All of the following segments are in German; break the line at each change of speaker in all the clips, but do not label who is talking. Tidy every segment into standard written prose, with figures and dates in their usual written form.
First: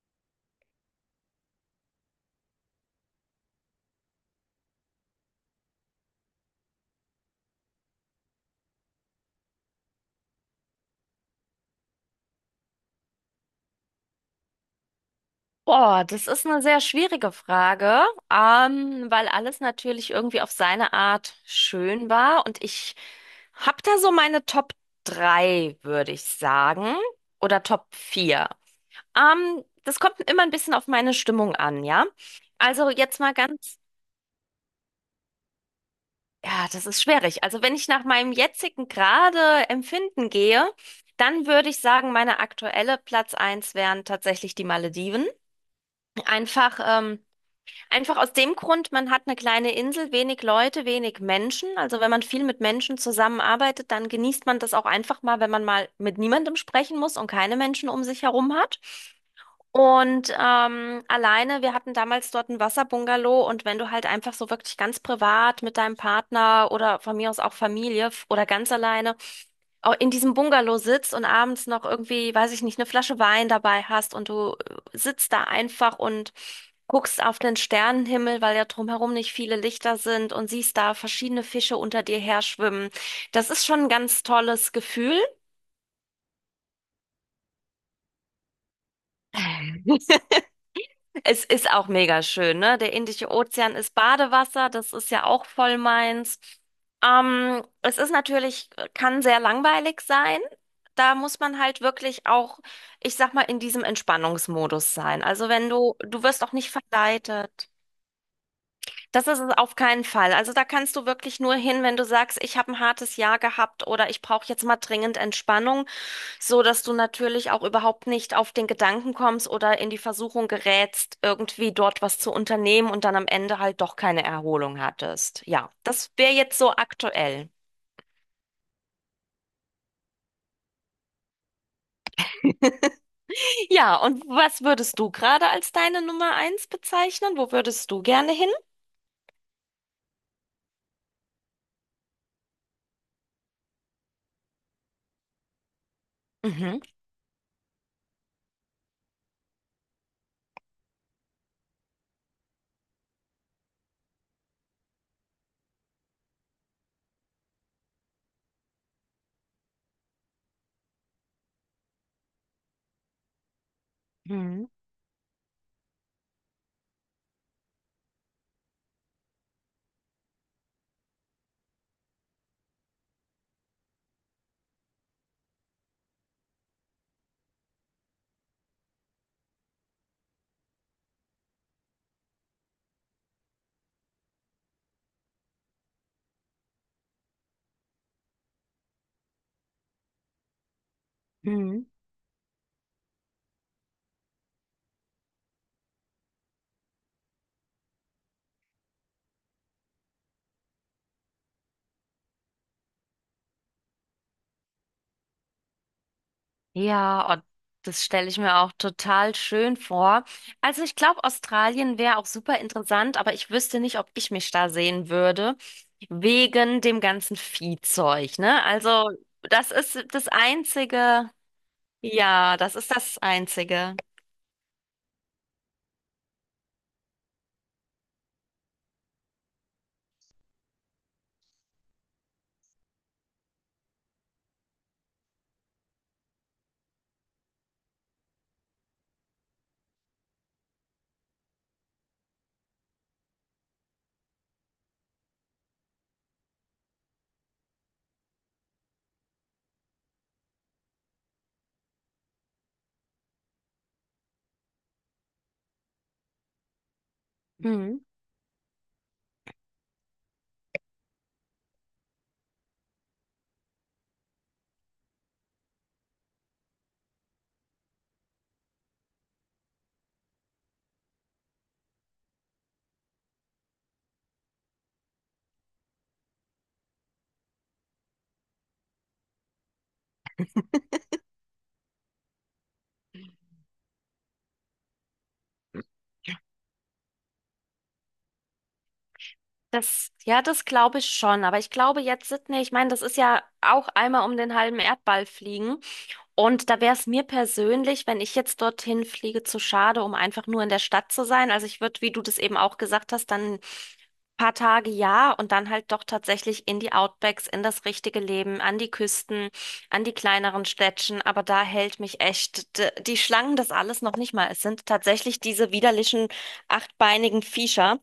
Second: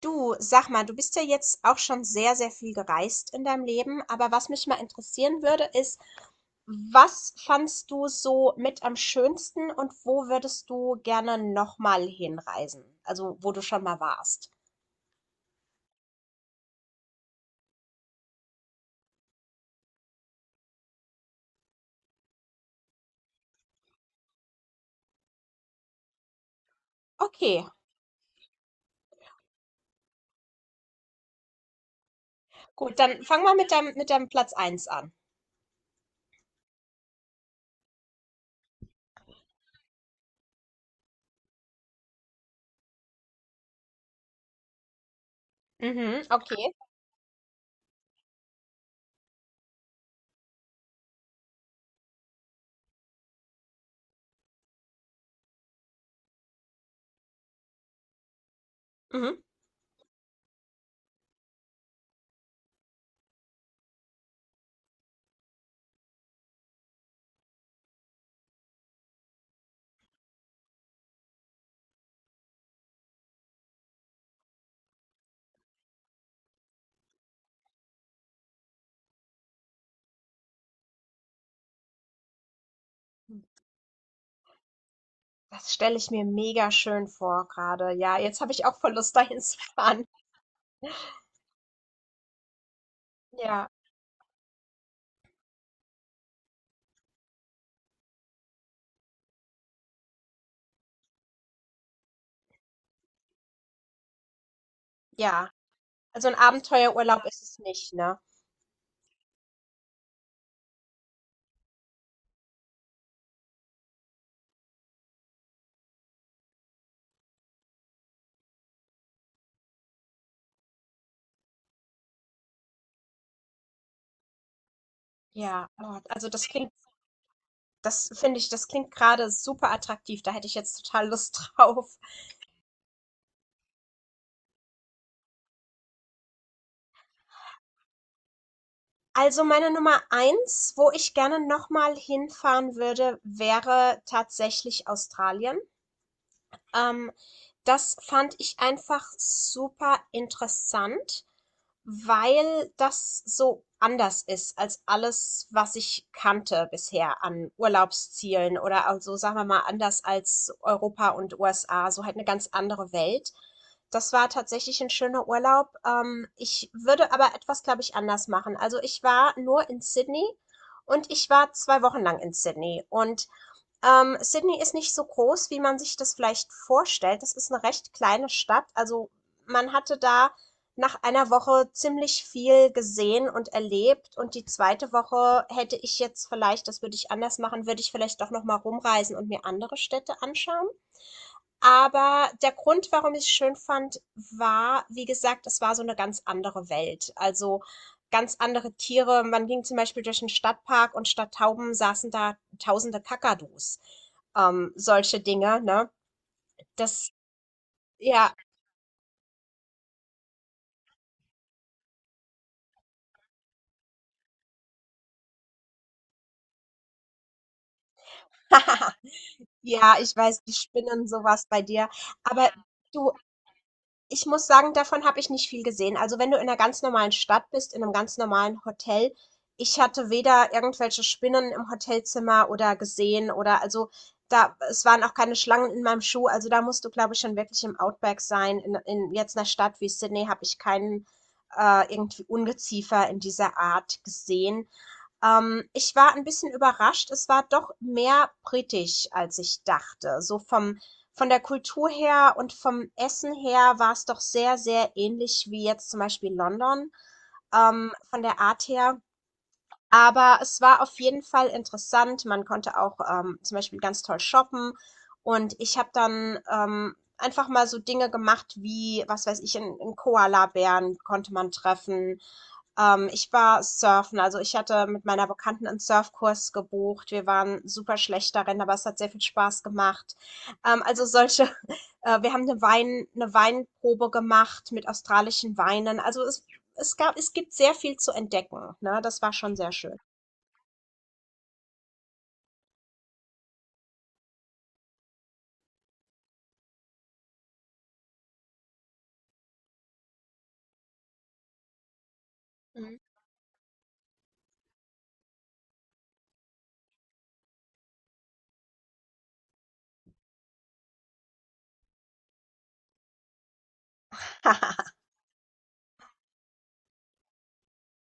Du, sag mal, du bist ja jetzt auch schon sehr, sehr viel gereist in deinem Leben, aber was mich mal interessieren würde, ist, was fandst du so mit am schönsten und wo würdest du gerne nochmal hinreisen? Also, wo du schon mal warst.
Oh, das ist eine sehr schwierige Frage, weil alles natürlich irgendwie auf seine Art schön war und ich hab da so meine Top 3, würde ich sagen, oder
Okay,
Top 4. Das kommt immer ein bisschen auf meine Stimmung an, ja? Also
gut,
jetzt
dann
mal
fang mal mit
ganz,
deinem, mit deinem Platz eins an.
ja, das ist schwierig. Also wenn ich nach meinem jetzigen gerade Empfinden gehe, dann würde ich sagen, meine aktuelle Platz eins wären tatsächlich die Malediven.
Mhm, okay.
Einfach, ähm, Einfach aus dem Grund, man hat eine kleine Insel, wenig Leute, wenig Menschen. Also wenn man viel mit Menschen zusammenarbeitet, dann genießt man das auch einfach mal, wenn man mal mit niemandem sprechen muss und keine Menschen um sich herum hat.
Mhm.
Und alleine, wir hatten damals dort ein Wasserbungalow und wenn du halt einfach so wirklich ganz privat mit deinem Partner oder von mir aus auch oder ganz alleine in diesem Bungalow sitzt und abends noch irgendwie, weiß ich nicht, eine Flasche Wein dabei hast und du sitzt da einfach und guckst auf den Sternenhimmel, weil ja drumherum nicht viele Lichter sind und siehst da verschiedene Fische unter dir her schwimmen. Das ist schon ein ganz tolles Gefühl.
Das stelle ich mir mega schön vor gerade. Ja, jetzt habe ich auch voll Lust, dahin zu fahren.
Es ist auch mega schön, ne? Der Indische
Ja,
Ozean ist Badewasser, das ist ja auch voll meins. Es ist natürlich, kann sehr langweilig sein. Da muss man halt wirklich auch, ich sag mal, in diesem Entspannungsmodus sein. Also
ja.
wenn du, du
Also ein
wirst auch nicht
Abenteuerurlaub ist es
verleitet.
nicht, ne?
Das ist es auf keinen Fall. Also da kannst du wirklich nur hin, wenn du sagst, ich habe ein hartes Jahr gehabt oder ich brauche jetzt mal dringend Entspannung, so dass du natürlich auch überhaupt nicht auf den Gedanken kommst oder in die Versuchung gerätst, irgendwie dort was zu unternehmen und dann am Ende halt doch keine Erholung hattest.
Ja,
Ja,
oh,
das
also
wäre jetzt so aktuell.
das finde ich, das klingt gerade super attraktiv. Da hätte ich jetzt total Lust drauf.
Ja, und was würdest du gerade als deine Nummer eins bezeichnen? Wo würdest du gerne hin?
Also meine Nummer eins, wo ich gerne nochmal hinfahren würde, wäre tatsächlich Australien.
Mhm.
Ähm, Das fand ich einfach super interessant, weil das so anders ist als alles, was ich kannte bisher an Urlaubszielen oder also, sagen wir mal, anders als Europa und USA, so halt eine ganz andere Welt. Das war
Mhm.
tatsächlich ein schöner Urlaub. Ich würde aber etwas, glaube ich, anders machen. Also ich war nur in Sydney und ich war 2 Wochen lang in Sydney und Sydney ist nicht so groß, wie man sich das vielleicht vorstellt. Das ist eine recht kleine Stadt. Also man hatte da nach einer Woche ziemlich viel gesehen und erlebt. Und die zweite Woche hätte ich jetzt vielleicht, das würde ich anders machen, würde ich vielleicht doch noch mal rumreisen und mir andere Städte anschauen.
Mhm.
Aber der Grund, warum ich es schön fand, war, wie gesagt, es war so eine ganz andere Welt. Also, ganz andere Tiere. Man ging zum Beispiel durch einen Stadtpark und statt Tauben saßen da tausende Kakadus. Solche Dinge, ne? Das
Ja, und das stelle
ja.
ich mir auch total schön vor. Also ich glaube, Australien wäre auch super interessant, aber ich wüsste nicht, ob ich mich da sehen würde, wegen dem ganzen Viehzeug, ne? Also das
Ja,
ist
ich
das
weiß, die spinnen
Einzige,
sowas bei dir. Aber
ja, das ist
du
das Einzige.
ich muss sagen, davon habe ich nicht viel gesehen. Also wenn du in einer ganz normalen Stadt bist, in einem ganz normalen Hotel. Ich hatte weder irgendwelche Spinnen im Hotelzimmer oder gesehen oder also, da es waren auch keine Schlangen in meinem Schuh. Also, da musst du, glaube ich, schon wirklich im Outback sein. In jetzt einer Stadt wie Sydney habe ich keinen, irgendwie Ungeziefer in dieser Art gesehen. Ich war ein bisschen überrascht. Es war doch mehr britisch, als ich dachte. So vom von der Kultur her und vom Essen her war es doch sehr, sehr ähnlich wie jetzt zum Beispiel London,
Mhm.
von der Art her. Aber es war auf jeden Fall interessant. Man konnte auch, zum Beispiel ganz toll shoppen und ich habe dann, einfach mal so Dinge gemacht wie, was weiß ich, 'n Koalabären konnte man treffen. Ich war surfen, also ich hatte mit meiner Bekannten einen Surfkurs gebucht. Wir waren super schlecht darin, aber es hat sehr viel Spaß gemacht. Also solche wir haben eine Wein eine Weinprobe gemacht mit australischen Weinen. Also es gibt sehr viel zu entdecken, ne? Das war schon sehr schön.
Das, ja, das glaube ich schon, aber ich glaube jetzt Sydney, ich meine, das ist ja auch einmal um den halben Erdball fliegen. Und da wäre es mir persönlich, wenn ich jetzt dorthin fliege, zu schade, um einfach nur in der Stadt zu sein. Also ich würde, wie du das eben auch
Mhm.
gesagt hast, dann ein paar Tage ja und dann halt doch tatsächlich in die Outbacks, in das richtige Leben, an die Küsten, an die kleineren Städtchen. Aber da hält mich echt die Schlangen das alles noch nicht mal. Es sind tatsächlich diese widerlichen achtbeinigen Viecher,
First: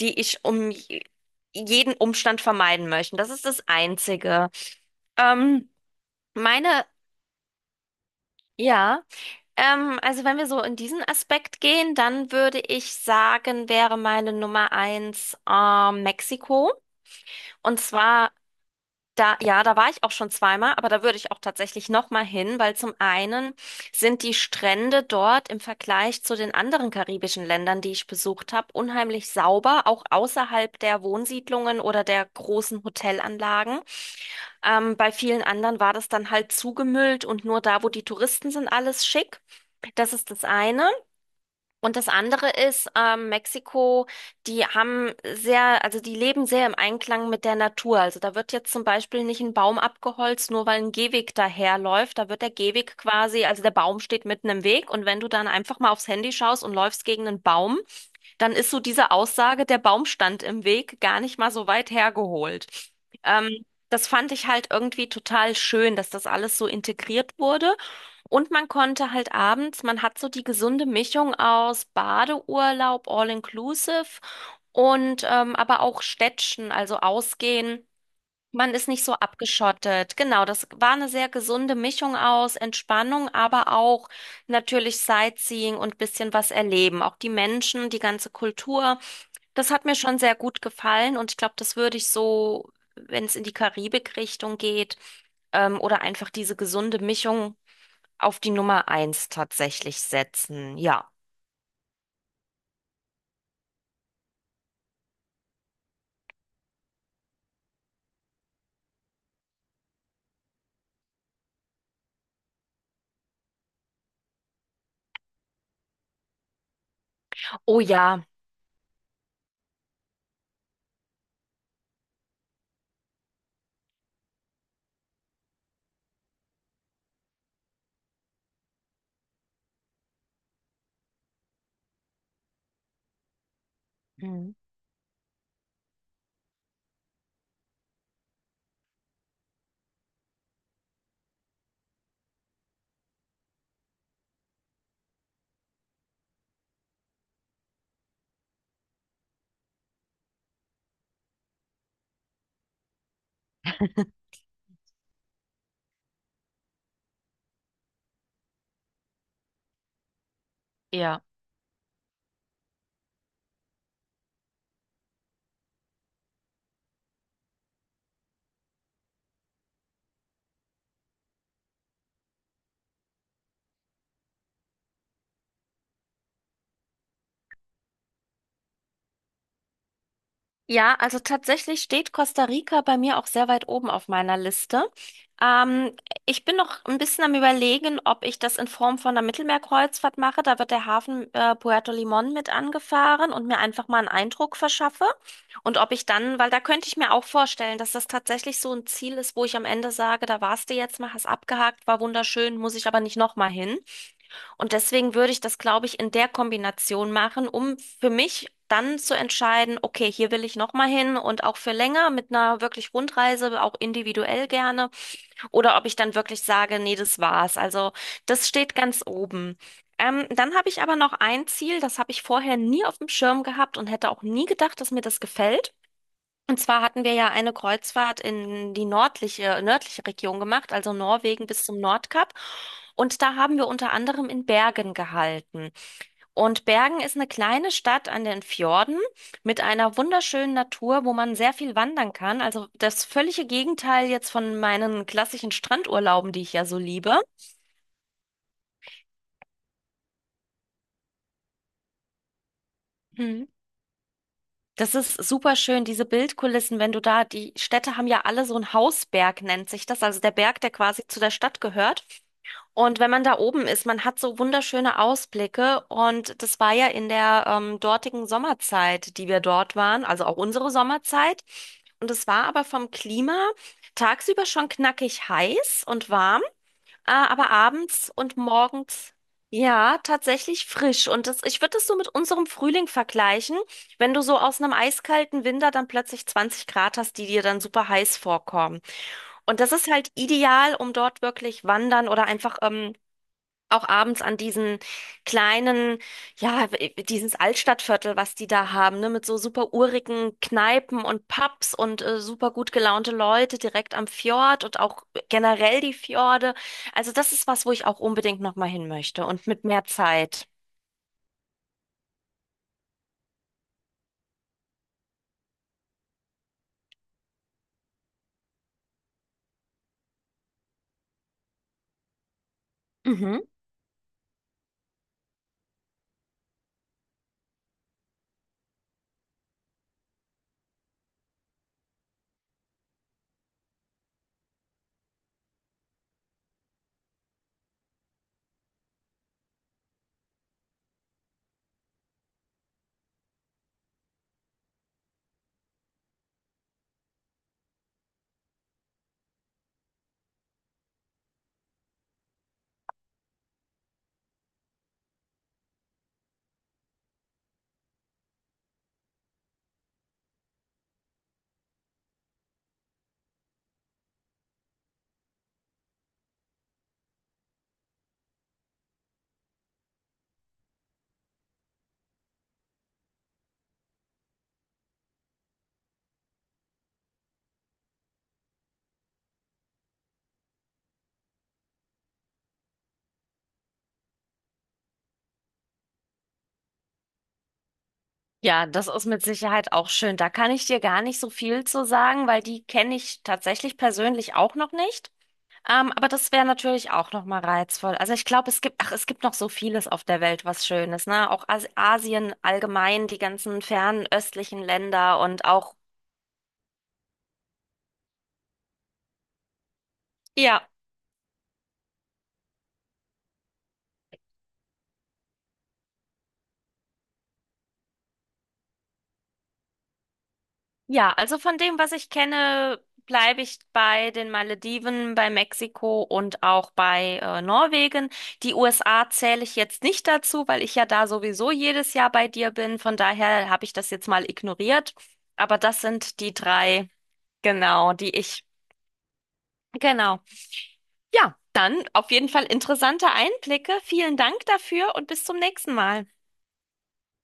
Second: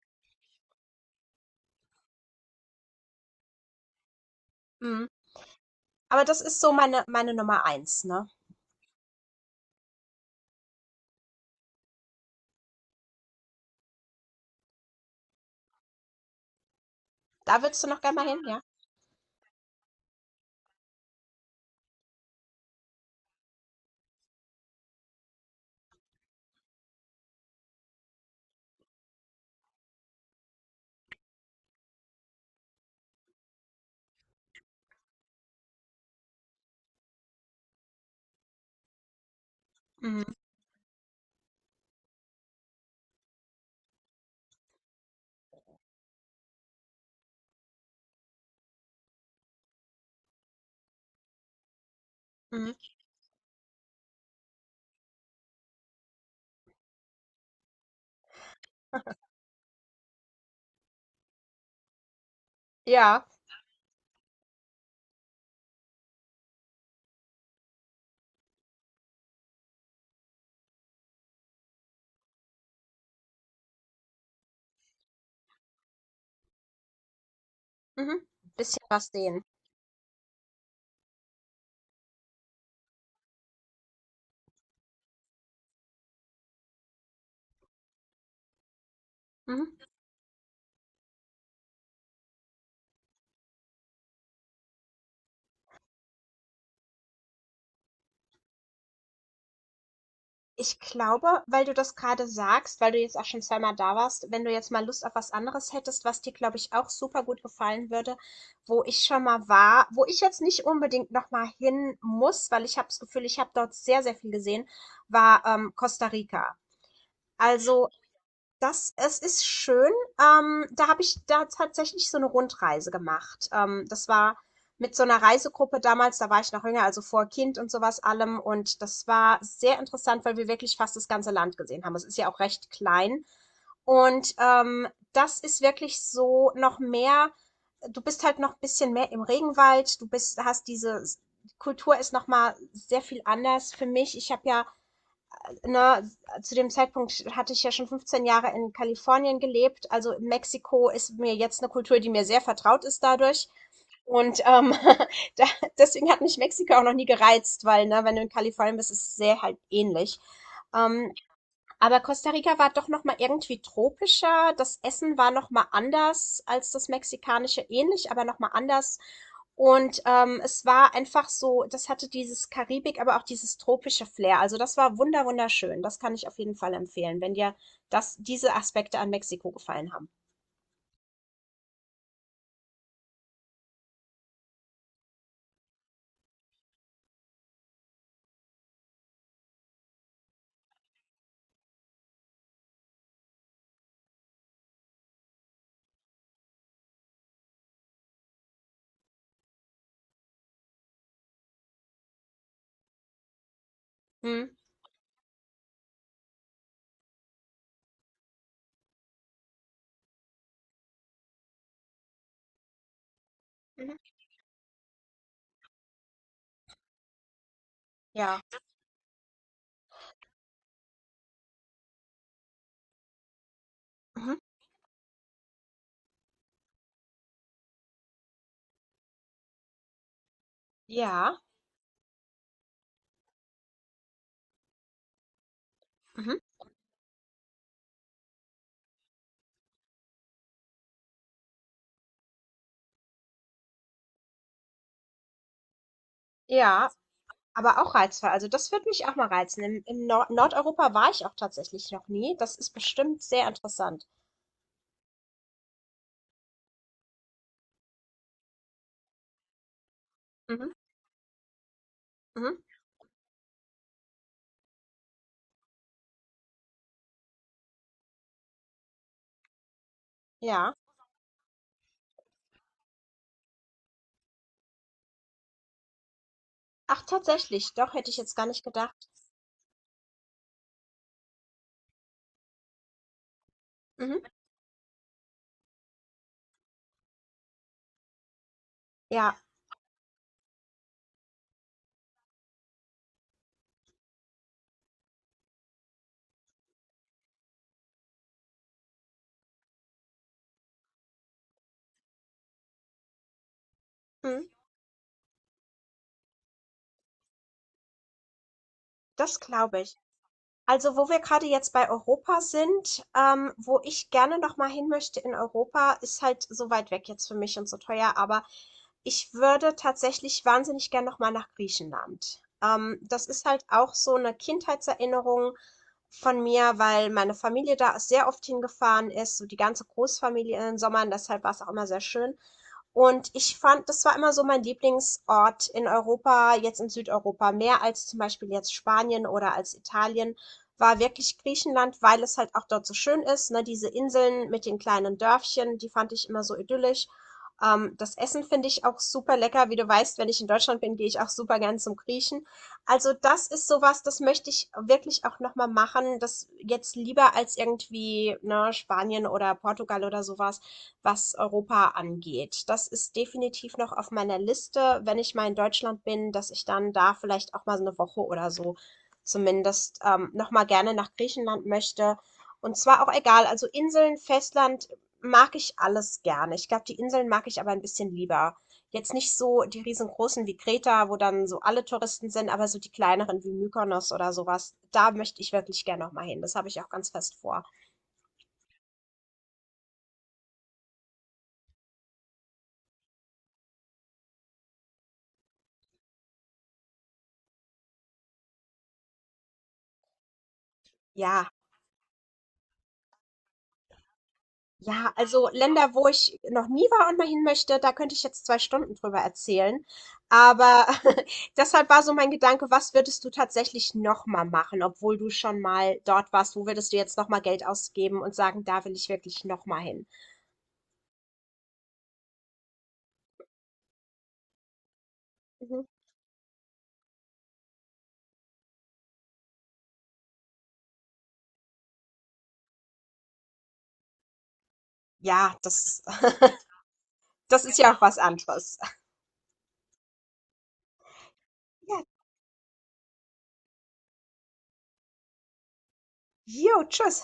die ich um jeden Umstand vermeiden möchte. Das ist das Einzige.
Mhm.
Ähm,
Aber das ist so
meine,
meine Nummer eins, ne?
ja. Also wenn wir so in diesen Aspekt gehen, dann würde ich sagen, wäre meine Nummer eins Mexiko.
Da
Und
würdest du noch gerne mal
zwar
hin, ja?
da, ja, da war ich auch schon zweimal, aber da würde ich auch tatsächlich noch mal hin, weil zum einen sind die Strände dort im Vergleich zu den anderen karibischen Ländern, die ich besucht habe, unheimlich sauber, auch außerhalb der Wohnsiedlungen oder der großen Hotelanlagen. Bei vielen anderen war das dann halt zugemüllt und nur da, wo die Touristen sind, alles schick. Das ist
Mhm,
das eine. Und das andere ist, Mexiko, die haben sehr, also die leben sehr im Einklang mit der Natur. Also da wird jetzt zum Beispiel nicht ein Baum abgeholzt, nur weil ein Gehweg daherläuft. Da wird der
mhm.
Gehweg quasi, also der Baum steht mitten im Weg und wenn du dann einfach mal aufs Handy schaust und läufst gegen einen Baum, dann ist so diese Aussage, der Baum stand im Weg, gar nicht mal so weit hergeholt.
Ja,
Das fand ich halt irgendwie total schön, dass das alles so integriert wurde. Und man konnte halt abends, man hat so die gesunde Mischung aus Badeurlaub, All-Inclusive und aber auch Städtchen, also ausgehen.
mhm.
Man
Bisschen
ist nicht
was
so
sehen.
abgeschottet. Genau, das war eine sehr gesunde Mischung aus Entspannung, aber auch natürlich Sightseeing und bisschen was erleben. Auch die Menschen, die ganze Kultur. Das
Mhm.
hat mir schon sehr gut gefallen und ich glaube, das würde ich so, wenn es in die Karibik-Richtung geht, oder einfach diese gesunde Mischung auf die Nummer eins tatsächlich setzen.
Ich
Ja.
glaube, weil du das gerade sagst, weil du jetzt auch schon zweimal da warst, wenn du jetzt mal Lust auf was anderes hättest, was dir, glaube ich, auch super gut gefallen würde, wo ich schon mal war, wo ich jetzt nicht unbedingt noch mal hin muss, weil ich habe das Gefühl, ich habe dort sehr, sehr viel gesehen, war Costa Rica.
Oh
Also
ja.
das es ist schön. Da habe ich da tatsächlich so eine Rundreise gemacht. Das war mit so einer Reisegruppe damals, da war ich noch jünger, also vor Kind und sowas allem. Und das war sehr interessant, weil wir wirklich fast das ganze Land gesehen haben. Es ist ja auch recht klein. Und,
Mhm.
das ist wirklich so noch mehr. Du bist halt noch ein bisschen mehr im Regenwald. Du bist hast diese s Kultur ist noch mal sehr viel anders für mich. Ich habe ja na, Zu dem Zeitpunkt hatte ich ja schon 15 Jahre in Kalifornien gelebt. Also Mexiko ist mir jetzt eine Kultur, die mir sehr vertraut ist dadurch. Und da, deswegen hat mich Mexiko auch noch nie gereizt, weil, ne, wenn du in Kalifornien bist, ist es sehr halt ähnlich. Ähm,
Ja.
aber Costa Rica war doch noch mal irgendwie tropischer. Das Essen war noch mal anders als das mexikanische, ähnlich, aber noch mal anders. Und es war einfach so, das hatte dieses Karibik, aber auch dieses tropische Flair. Also das war wunderschön. Das kann ich auf jeden Fall empfehlen, wenn dir diese Aspekte an Mexiko gefallen haben.
Ja, also tatsächlich steht Costa Rica bei mir auch sehr weit oben auf meiner Liste. Ähm, Ich bin noch ein bisschen am Überlegen, ob ich das in Form von einer Mittelmeerkreuzfahrt mache. Da wird der Hafen Puerto Limón mit angefahren und mir einfach mal einen Eindruck verschaffe. Und ob ich dann, weil da könnte ich mir auch vorstellen, dass das tatsächlich so ein Ziel ist, wo ich am Ende sage, da warst du jetzt mal, hast abgehakt, war wunderschön, muss ich aber nicht nochmal hin.
Mhm.
Und deswegen würde ich das, glaube ich, in der Kombination machen, um für mich dann zu entscheiden, okay, hier will ich nochmal hin und auch für länger mit einer wirklich Rundreise, auch
Mhm.
individuell gerne. Oder ob ich dann wirklich sage, nee, das war's. Also
Ja.
das steht ganz oben. Dann habe ich aber noch ein Ziel, das habe ich vorher nie auf dem Schirm gehabt und hätte auch
Mhm.
nie gedacht, dass mir das gefällt. Und zwar hatten wir ja eine Kreuzfahrt in die nördliche Region gemacht, also
Ja.
Norwegen bis zum Nordkap. Und da haben wir unter anderem in Bergen gehalten.
Mhm.
Und Bergen ist eine kleine Stadt an den Fjorden mit einer wunderschönen Natur, wo man sehr viel wandern kann. Also das völlige Gegenteil jetzt von meinen klassischen Strandurlauben, die ich ja so
Ja.
liebe.
Aber auch reizvoll. Also das würde mich auch mal reizen. In Nordeuropa war ich auch tatsächlich noch nie. Das ist bestimmt sehr
Mhm.
interessant.
Das ist super schön, diese Bildkulissen, wenn du da, die Städte haben ja alle so einen Hausberg, nennt sich das, also der Berg, der
Mhm.
quasi zu der Stadt gehört.
Mhm.
Und wenn man da oben ist, man hat so wunderschöne Ausblicke. Und das war ja in der dortigen Sommerzeit, die wir dort waren, also auch unsere
Ja.
Sommerzeit. Und es war aber vom Klima tagsüber schon knackig heiß und warm,
Ach,
aber
tatsächlich. Doch, hätte
abends
ich jetzt
und
gar nicht gedacht.
morgens. Ja, tatsächlich frisch. Und das, ich würde das so mit unserem Frühling vergleichen, wenn du
Mhm.
so aus einem eiskalten Winter dann plötzlich 20 Grad hast, die dir dann super heiß vorkommen.
Ja.
Und das ist halt ideal, um dort wirklich wandern oder einfach auch abends an diesen kleinen, ja, dieses Altstadtviertel, was die da haben, ne, mit so super urigen Kneipen und Pubs und super gut gelaunte Leute direkt am
Mhm.
Fjord und auch generell die Fjorde. Also das ist was, wo ich auch unbedingt nochmal hin möchte
Das
und mit
glaube
mehr
ich.
Zeit.
Also, wo wir gerade jetzt bei Europa sind, wo ich gerne noch mal hin möchte in Europa, ist halt so weit weg jetzt für mich und so teuer, aber ich würde tatsächlich wahnsinnig gern noch mal nach Griechenland. Das
Mhm.
ist halt auch so eine Kindheitserinnerung von mir, weil meine Familie da sehr oft hingefahren ist, so die ganze Großfamilie in den Sommern, deshalb war es auch immer sehr schön. Und ich fand, das war immer so mein Lieblingsort in Europa, jetzt in Südeuropa, mehr als zum Beispiel jetzt Spanien oder als Italien, war wirklich Griechenland, weil es halt auch dort so schön ist, ne? Diese Inseln mit den kleinen Dörfchen, die fand ich immer so idyllisch. Das Essen finde ich auch super lecker. Wie du weißt, wenn ich in Deutschland bin, gehe ich auch super gern zum Griechen. Also das ist sowas, das möchte ich wirklich auch nochmal machen. Das jetzt lieber als irgendwie, ne, Spanien oder Portugal oder sowas, was Europa angeht. Das ist definitiv noch auf meiner Liste, wenn ich mal in Deutschland bin, dass ich dann da vielleicht auch mal so eine Woche oder so zumindest, noch mal gerne nach Griechenland möchte. Und zwar auch egal, also Inseln, Festland mag ich alles gerne. Ich glaube, die Inseln mag ich aber ein bisschen lieber. Jetzt nicht so die riesengroßen wie Kreta, wo dann so alle Touristen sind, aber so die kleineren wie Mykonos oder sowas. Da möchte ich wirklich gerne noch mal hin. Das habe ich auch ganz fest vor.
Ja, das ist mit Sicherheit auch schön. Da kann ich dir gar nicht so viel zu sagen, weil die kenne ich tatsächlich persönlich auch noch nicht. Aber das wäre natürlich auch noch mal reizvoll. Also ich glaube, es gibt, ach, es gibt noch so vieles auf der Welt, was schön ist, ne? Auch
Ja.
As Asien allgemein, die ganzen fernöstlichen
Ja,
Länder und
also
auch,
Länder, wo ich noch nie war und mal hin möchte, da könnte ich jetzt 2 Stunden drüber erzählen.
ja,
Aber deshalb war so mein Gedanke, was würdest du tatsächlich noch mal machen, obwohl du schon mal dort warst? Wo würdest du jetzt noch mal Geld ausgeben und sagen, da will ich wirklich noch mal hin?
ja, also von dem, was ich kenne, bleibe ich bei den Malediven, bei
Mhm.
Mexiko und auch bei Norwegen. Die USA zähle ich jetzt nicht dazu, weil ich ja da sowieso jedes Jahr bei dir bin. Von daher habe ich das jetzt mal ignoriert.
Ja,
Aber das
das,
sind die drei,
das ist
genau,
ja auch
die
was
ich,
anderes.
genau. Ja, dann
Ja,
auf jeden Fall interessante Einblicke. Vielen Dank dafür und bis zum nächsten Mal.
jo, tschüss.